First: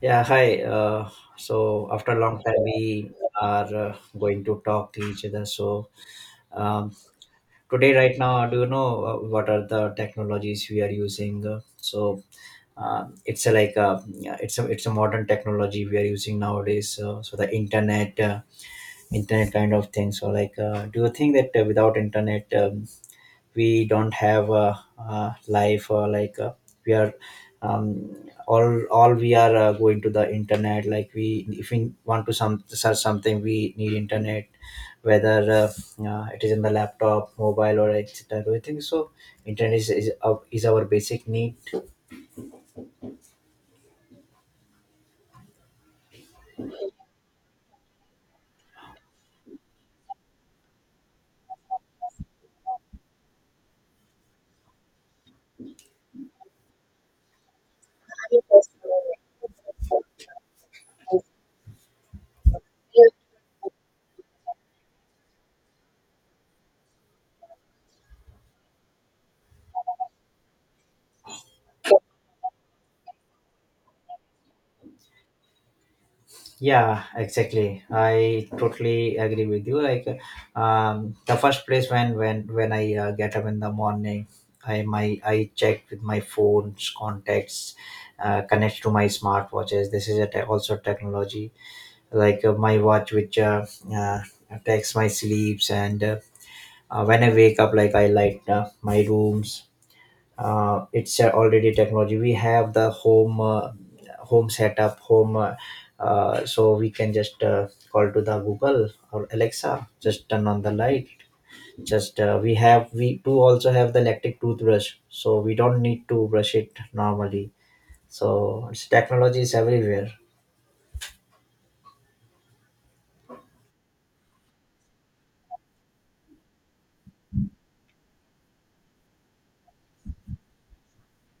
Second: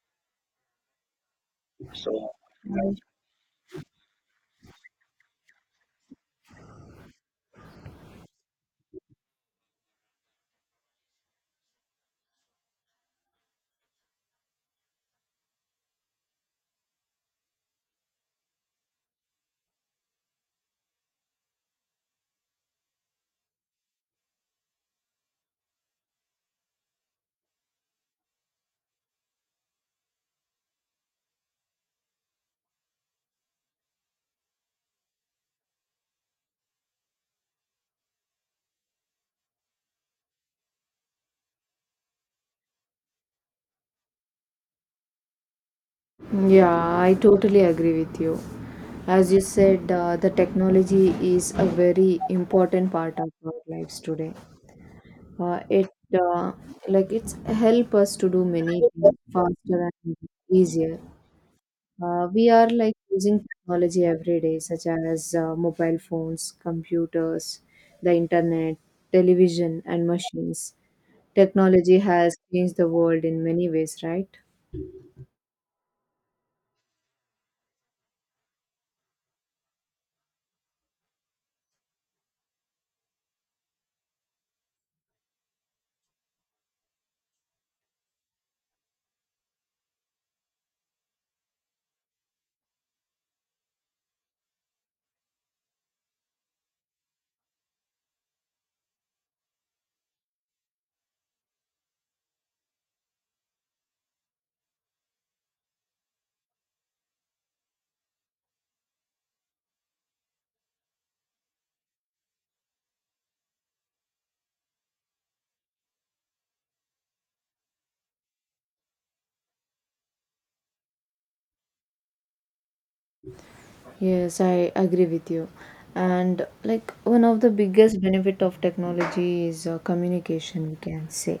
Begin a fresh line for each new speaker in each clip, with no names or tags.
Yeah, hi. So after a
So
long time, we are going to talk to each other. So, um, today, right now, do you know what are the technologies we are using? So it's a, like a, yeah, it's a modern technology we are using nowadays. So the internet kind of thing. So, like, do you think that without internet? We don't have a life, or like we are, um, all we are going to the internet, like, we, if we want to some search something, we need internet, whether it is in the laptop, mobile, or etc., everything. So internet is our basic need.
Yeah, I totally agree with you. As you said, the technology is a very important part of our lives today. It uh, like it's help us to do many things faster and easier. We are like using technology every day, such as mobile phones, computers, the internet, television, and machines. Technology has changed the world in many ways, right?
Yeah, exactly, I totally agree with you. Like, the first place, when I get up in the morning, I check with my phone's contacts. Connect to my smartwatches. This is also technology. Like, my watch, which uh, affects my sleeps. And when I wake up, like, I light my rooms. It's already technology. We have the home home setup home so we can just call to the Google or Alexa, just turn on the light. Just we do also have the electric toothbrush, so we don't need to brush it normally. So, technology is everywhere.
Yes, I agree with you. And like one of the biggest benefit of technology is communication, we can say.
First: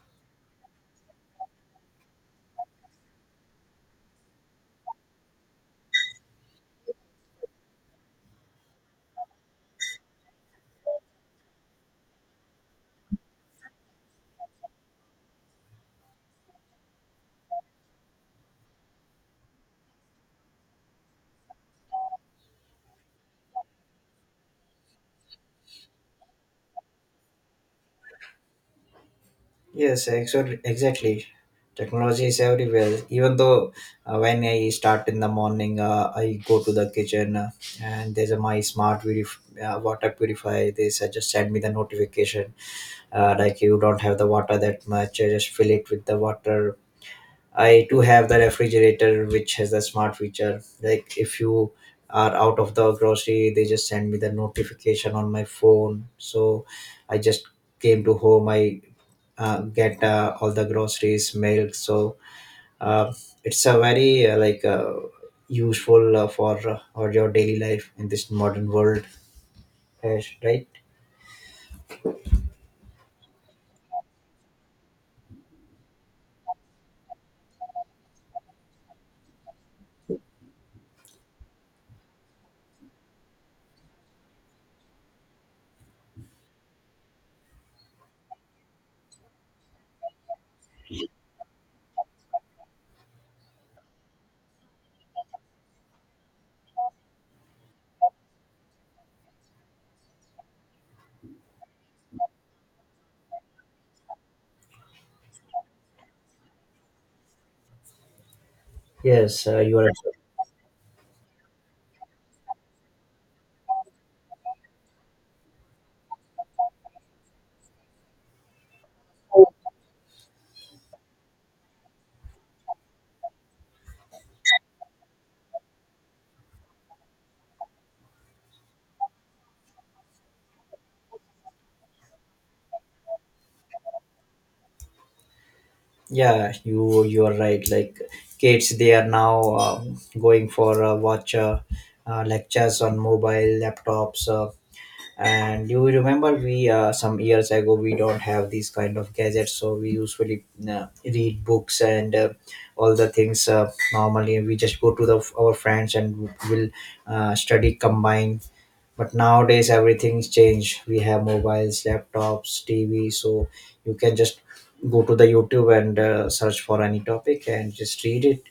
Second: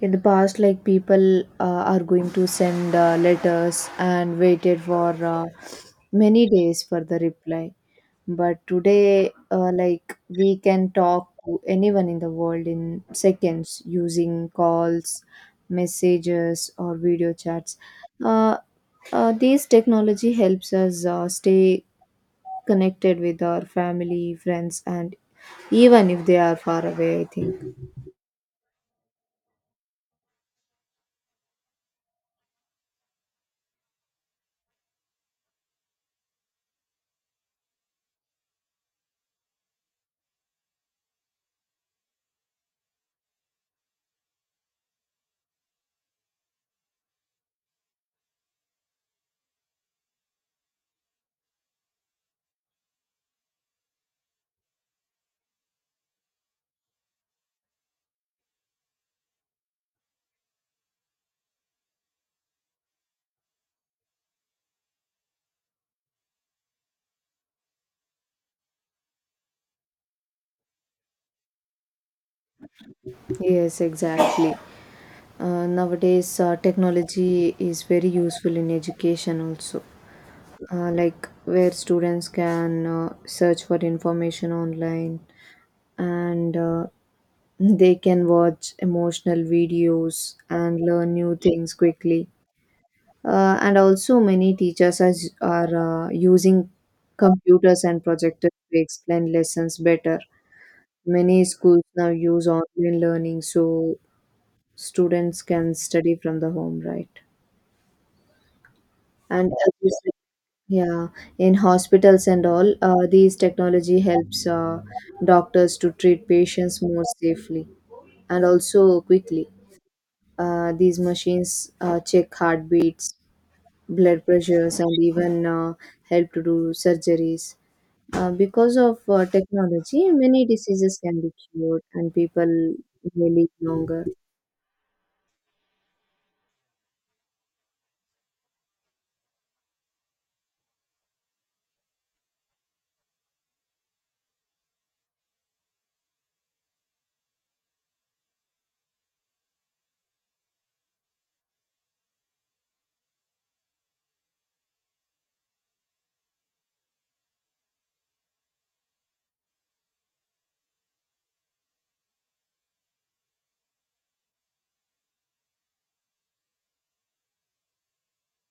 In the past, like people are going to send letters and waited for many days for the reply. But today, like we can talk to anyone in the world in seconds using calls, messages, or video chats. Uh, these technology helps us stay connected with our family, friends, and even if they are far away, I think.
Yes, exactly. Exactly. Technology is everywhere. Even though when I start in the morning, I go to the kitchen and there's a my smart purif- water purifier. They just send me the notification, like, you don't have the water that much. I just fill it with the water. I do have the refrigerator which has the smart feature. Like, if you are out of the grocery, they just send me the notification on my phone. So I just came to home. I get all the groceries, milk. So uh, it's a very, like, useful, for for your daily life in this modern world, right?
Yes, exactly. Nowadays, technology is very useful in education also. Like where students can search for information online, and they can watch emotional videos and learn new things quickly. And also, many teachers are using computers and projectors to explain lessons better. Many schools now use online learning so students can study from the home, right?
Yes,
And as
you are
you
right.
said, yeah, in hospitals and all these technology helps doctors to treat patients more safely and also quickly. These machines check heartbeats, blood pressures, and even help to do surgeries. Because of technology, many diseases can be cured, and people may live longer.
Yeah, you are right. Like, kids, they are now going for watch lectures on mobile laptops. And you remember, we some years ago we don't have these kind of gadgets, so we usually read books, and all the things, normally we just go to the our friends and will study combined. But nowadays everything's changed, we have mobiles, laptops, TV. So you can just go to the YouTube and search for any topic and just read it.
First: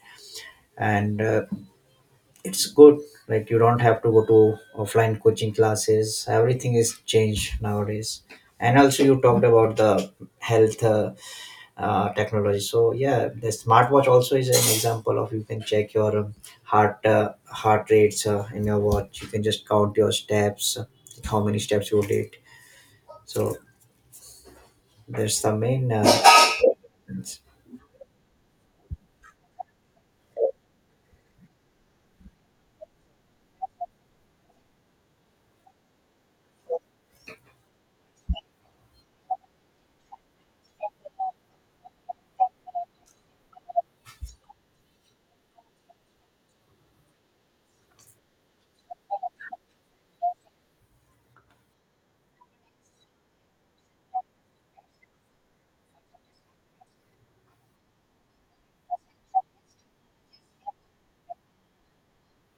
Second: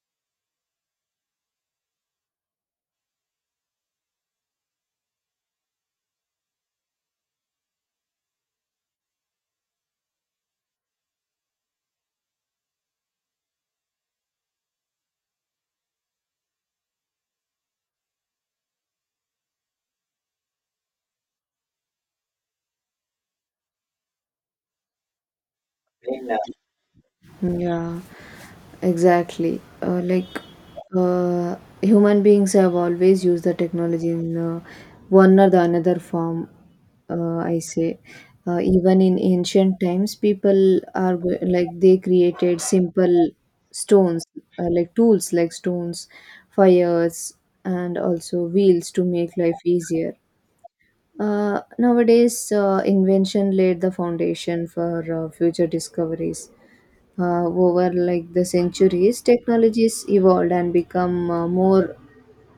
And it's good. Like, you don't have to go to offline coaching classes. Everything is changed nowadays. And also you talked about the health, technology. So yeah, the smartwatch also is an example of you can check your, heart rates in your watch. You can just count your steps, how many steps you did. So there's the main,
Yeah, exactly. Uh, Human beings have always used the technology in one or the another form. I say, even in ancient times, people like they created simple stones, like tools, like stones, fires, and also wheels to make life easier. Nowadays, invention laid the foundation for future discoveries. Over like the centuries, technologies evolved and become more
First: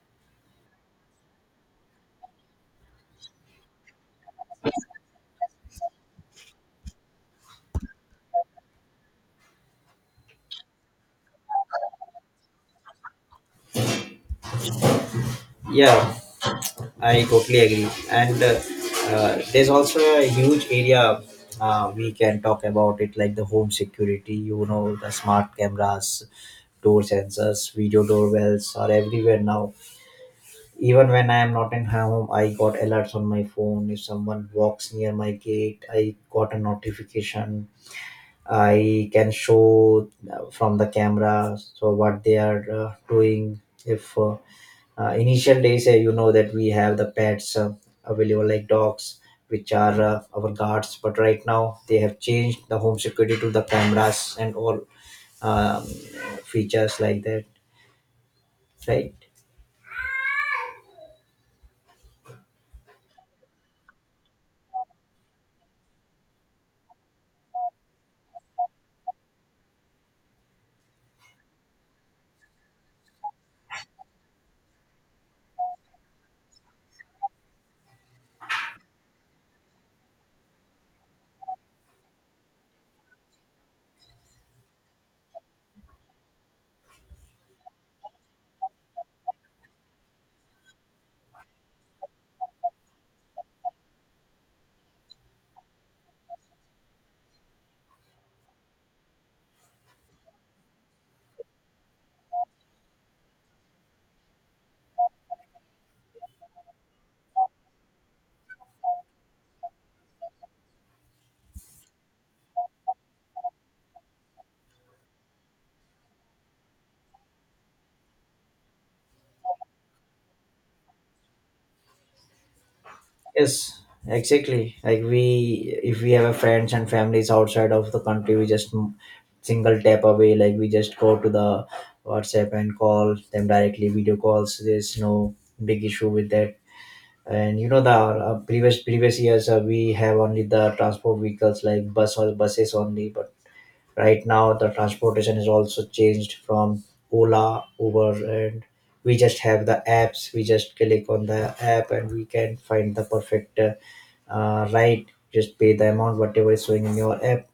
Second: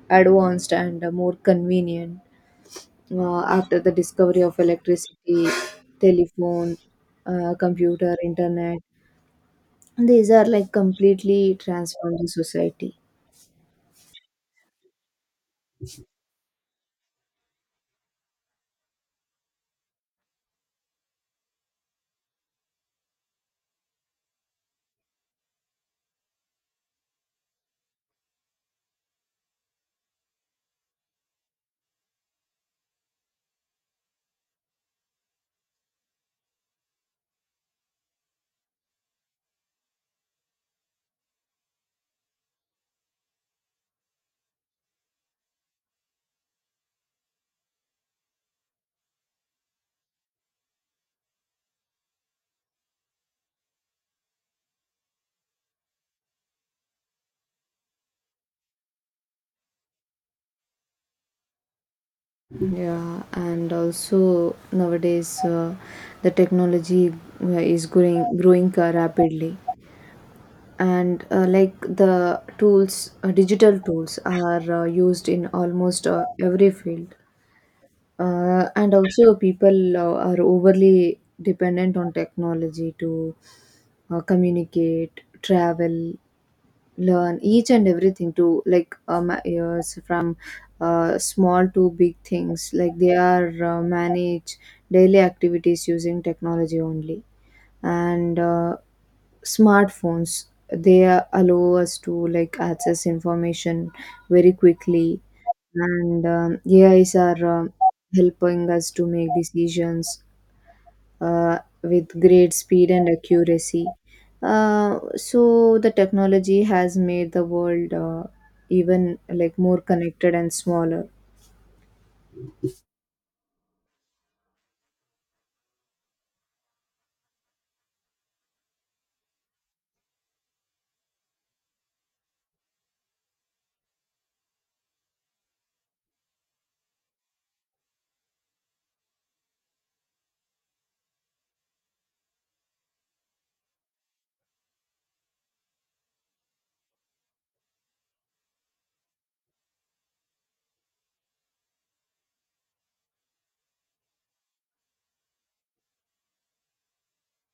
advanced and more convenient after the discovery of electricity, telephone, computer, internet. These are like completely transformed the society.
yeah, I totally agree. And there's also a huge area we can talk about it, like the home security, the smart cameras, door sensors, video doorbells are everywhere now. Even when I am not in home, I got alerts on my phone. If someone walks near my gate, I got a notification. I can show, from the camera, so what they are doing. If initial days, you know that we have the pets available, like dogs which are our guards. But right now they have changed the home security to the cameras and all, um, features like that, right?
Yeah, and also nowadays the technology uh, is growing rapidly. And like the tools digital tools are used in almost every field. And also, people are overly dependent on technology to communicate, travel, learn each and everything, to like years from small to big things, like they are manage daily activities using technology only. And smartphones, they allow us to like access information very quickly. And AIs are helping us to make decisions with great speed and accuracy. So the technology has made the world even like more connected and smaller.
Yes, exactly. Like, we, if we have a friends and families outside of the country, we just single tap away. Like, we just go to the WhatsApp and call them directly, video calls, there's no big issue with that. And you know the previous years, we have only the transport vehicles like bus or buses only. But right now the transportation is also changed from Ola, Uber. And we just have the apps, we just click on the app and we can find the perfect, right, just pay the amount whatever is showing in your app,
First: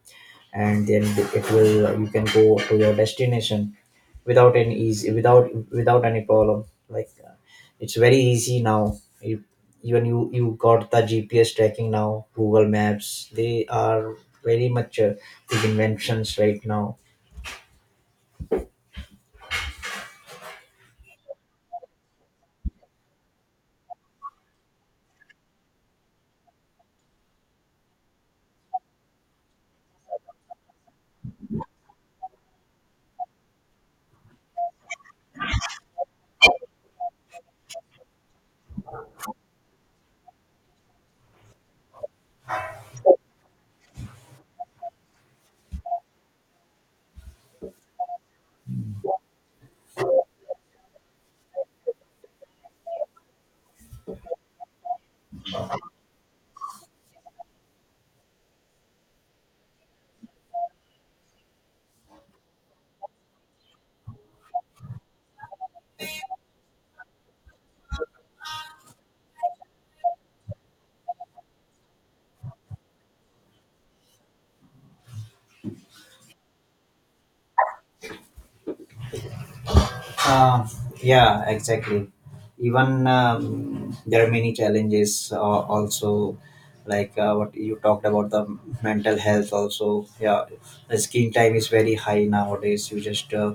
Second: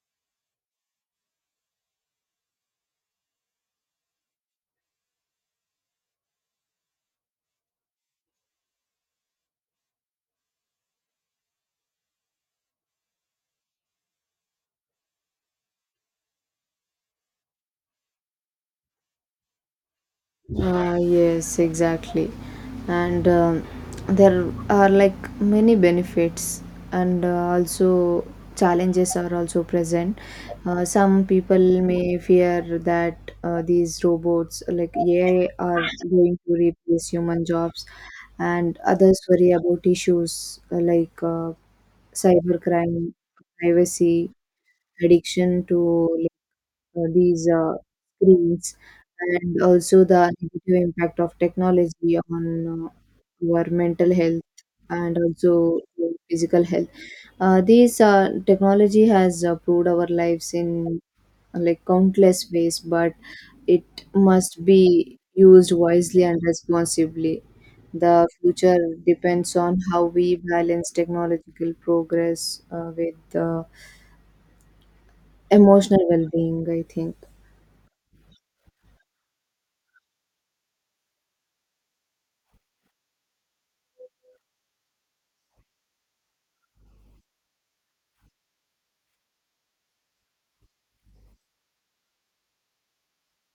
and then it will you can go to your destination without any easy without without any problem. Like, it's very easy now, even you got the GPS tracking now. Google Maps, they are very much, big inventions right now.
Yes, exactly. And there are like many benefits, and also challenges are also present. Some people may fear that these robots like AI are going to replace human jobs, and others worry about issues like cybercrime, privacy, addiction to these screens, and also the negative impact of technology on our mental health and also physical health. These technology has improved our lives in like countless ways, but it must be used wisely and responsibly. The future depends on how we balance technological progress with emotional well-being, I think.
Uh, yeah, exactly. Even, there are many challenges, also, like, what you talked about, the mental health also, yeah. The screen time is very high nowadays. You just uh,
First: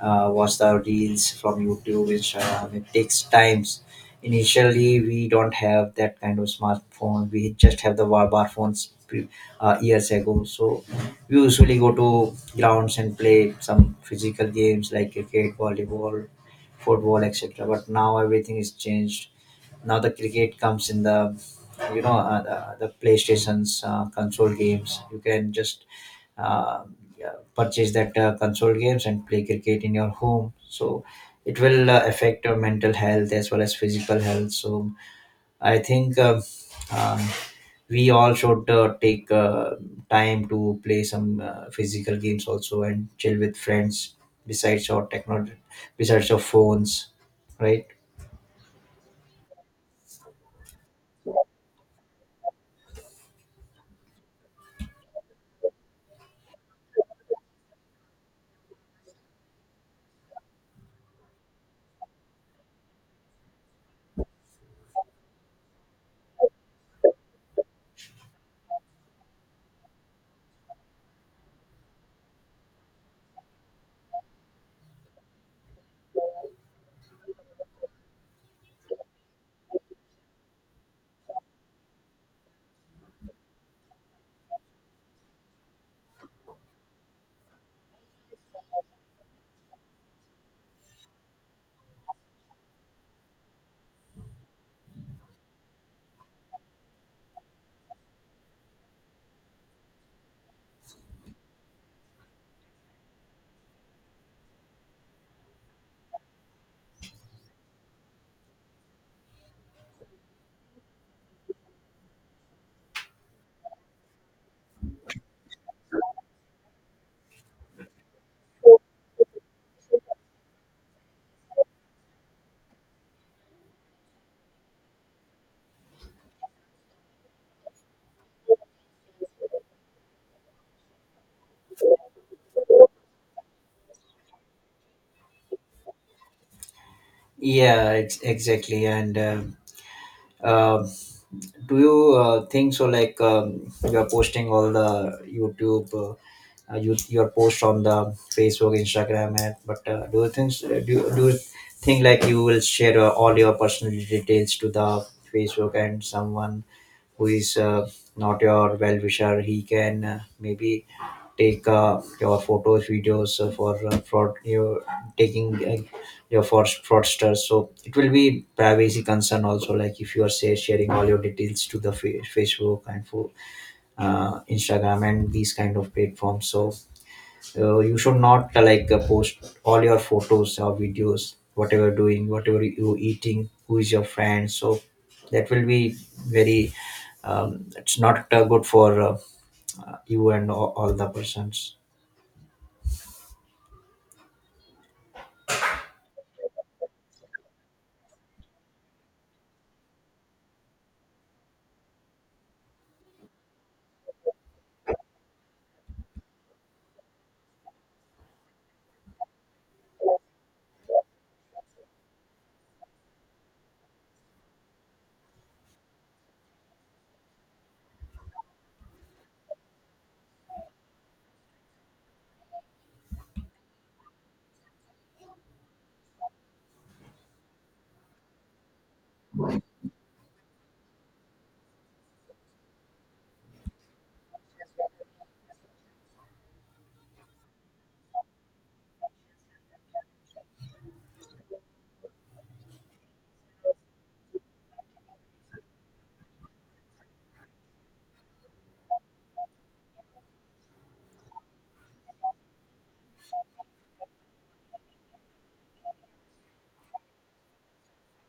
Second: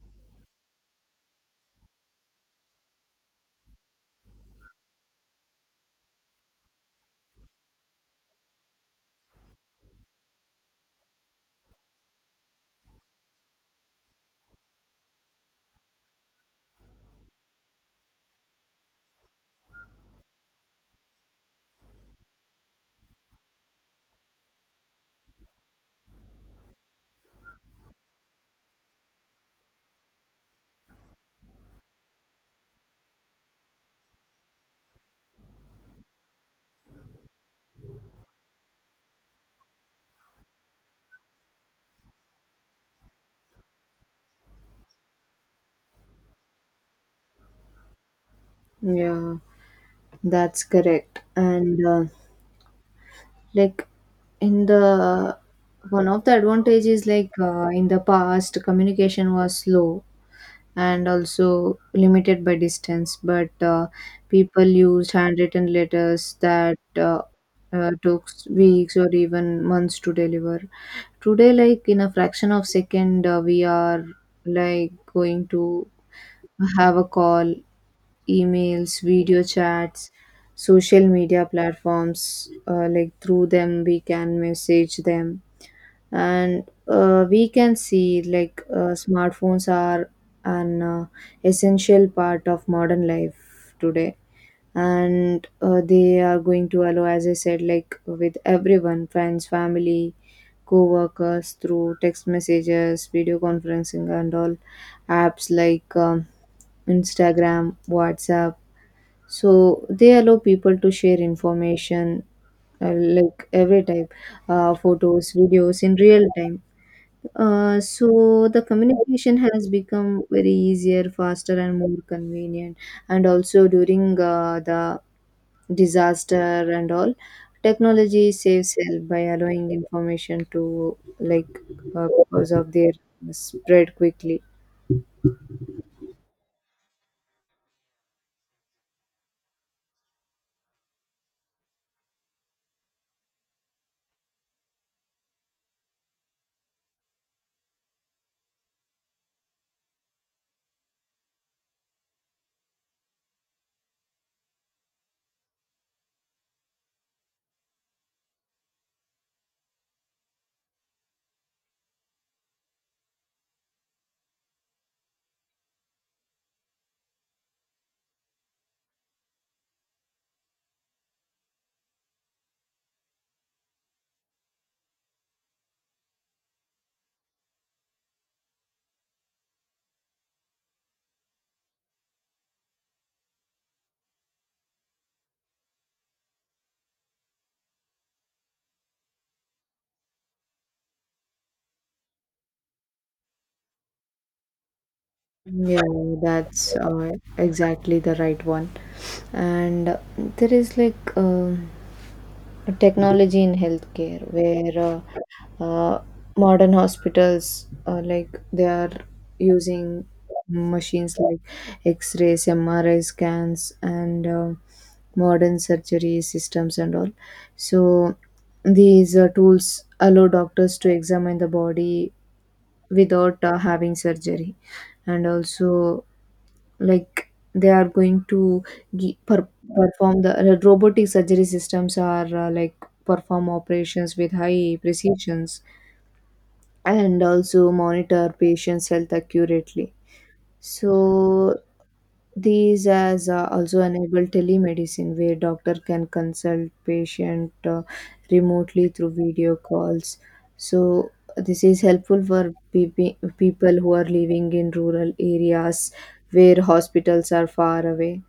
uh, watch the reels from YouTube, Instagram. It takes times. Initially, we don't have that kind of smartphone. We just have the bar phones, years ago. So we usually go to grounds and play some physical games like cricket, volleyball, football, etc. But now everything is changed. Now the cricket comes in the PlayStation's console games. You can just, uh, yeah, purchase that console games and play cricket in your home, so it will affect your mental health as well as physical health. So I think, um, we all should take time to play some physical games also, and chill with friends, besides your technology, besides your phones, right?
Yeah, that's correct. And like in the one of the advantages, like in the past, communication was slow and also limited by distance, but people used handwritten letters that took weeks or even months to deliver. Today, like in a fraction of second, we are like going to have a call, emails, video chats, social media platforms. Like through them, we can message them, and we can see like smartphones are an essential part of modern life today. And they are going to allow, as I said, like with everyone, friends, family, co-workers, through text messages, video conferencing, and all apps like Instagram, WhatsApp. So they allow people to share information, like every type, photos, videos in real time. So the communication has become very easier, faster, and more convenient. And also during the disaster and all, technology saves help by allowing information to like because of their spread quickly.
Yeah, exactly. And uh, do you think so, like, you are posting all the YouTube, your post on the Facebook, Instagram, and, but do you think like you will share all your personal details to the Facebook, and someone who is not your well wisher, he can maybe take your photos, videos, for fraud, your taking your fraud, fraudsters. So it will be privacy concern also. Like, if you are say sharing all your details to the Facebook and for, Instagram and these kind of platforms. So you should not, like, post all your photos or videos, whatever you're doing, whatever you eating, who is your friend. So that will be very, it's not good for you and all the persons.
Yeah, that's exactly the right one. And there is like a technology in healthcare where uh, uh, modern hospitals like they are using machines like X-rays, MRI scans, and modern surgery systems and all. So these tools allow doctors to examine the body without having surgery, and also like they are going to gi- per- perform the robotic surgery systems are like perform operations with high precisions and also monitor patients health accurately. So these as also enable telemedicine where doctor can consult patient remotely through video calls. So this is helpful for people who are living in rural areas where hospitals are far away.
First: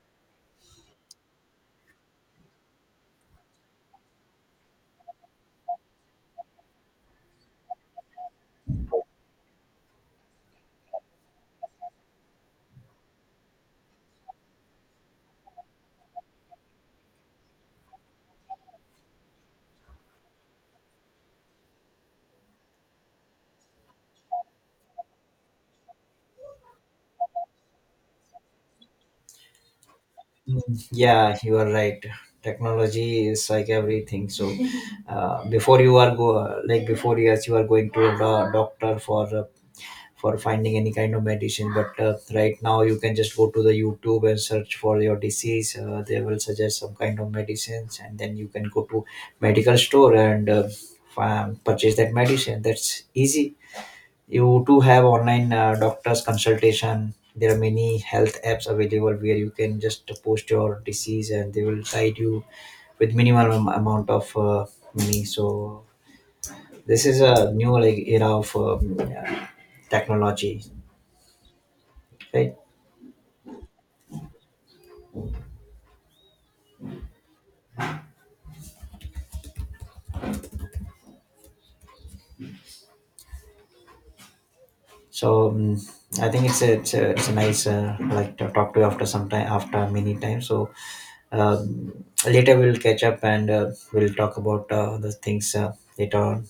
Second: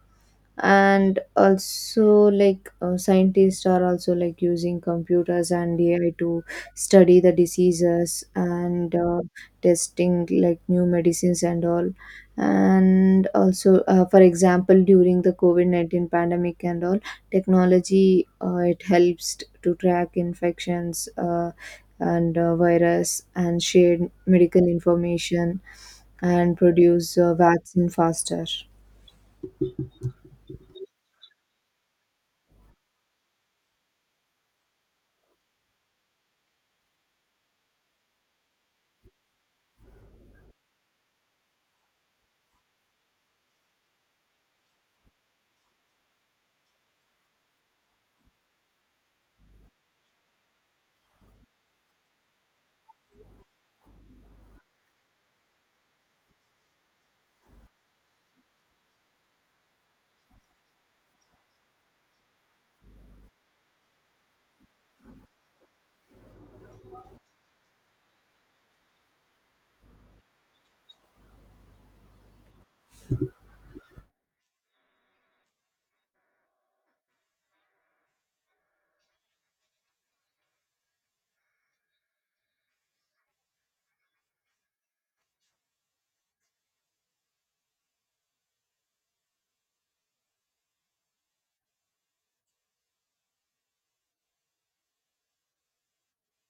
And also like scientists are also like using computers and AI to study the diseases and testing like new medicines and all. And also for example, during the COVID-19 pandemic and all, technology, it helps to track infections and virus, and share medical information and produce vaccine faster.
Mm, yeah, you are right. Technology is like everything. So before you are go like before years, you are going to the doctor for for finding any kind of medicine. But right now you can just go to the YouTube and search for your disease. They will suggest some kind of medicines, and then you can go to medical store and purchase that medicine. That's easy. You too have online doctors consultation. There are many health apps available where you can just post your disease and they will guide you with minimal amount of money. So this is a new, like, era of, technology, right? So I think it's a nice, like, to talk to you after some time, after many times. So later we'll catch up and we'll talk about the things later on.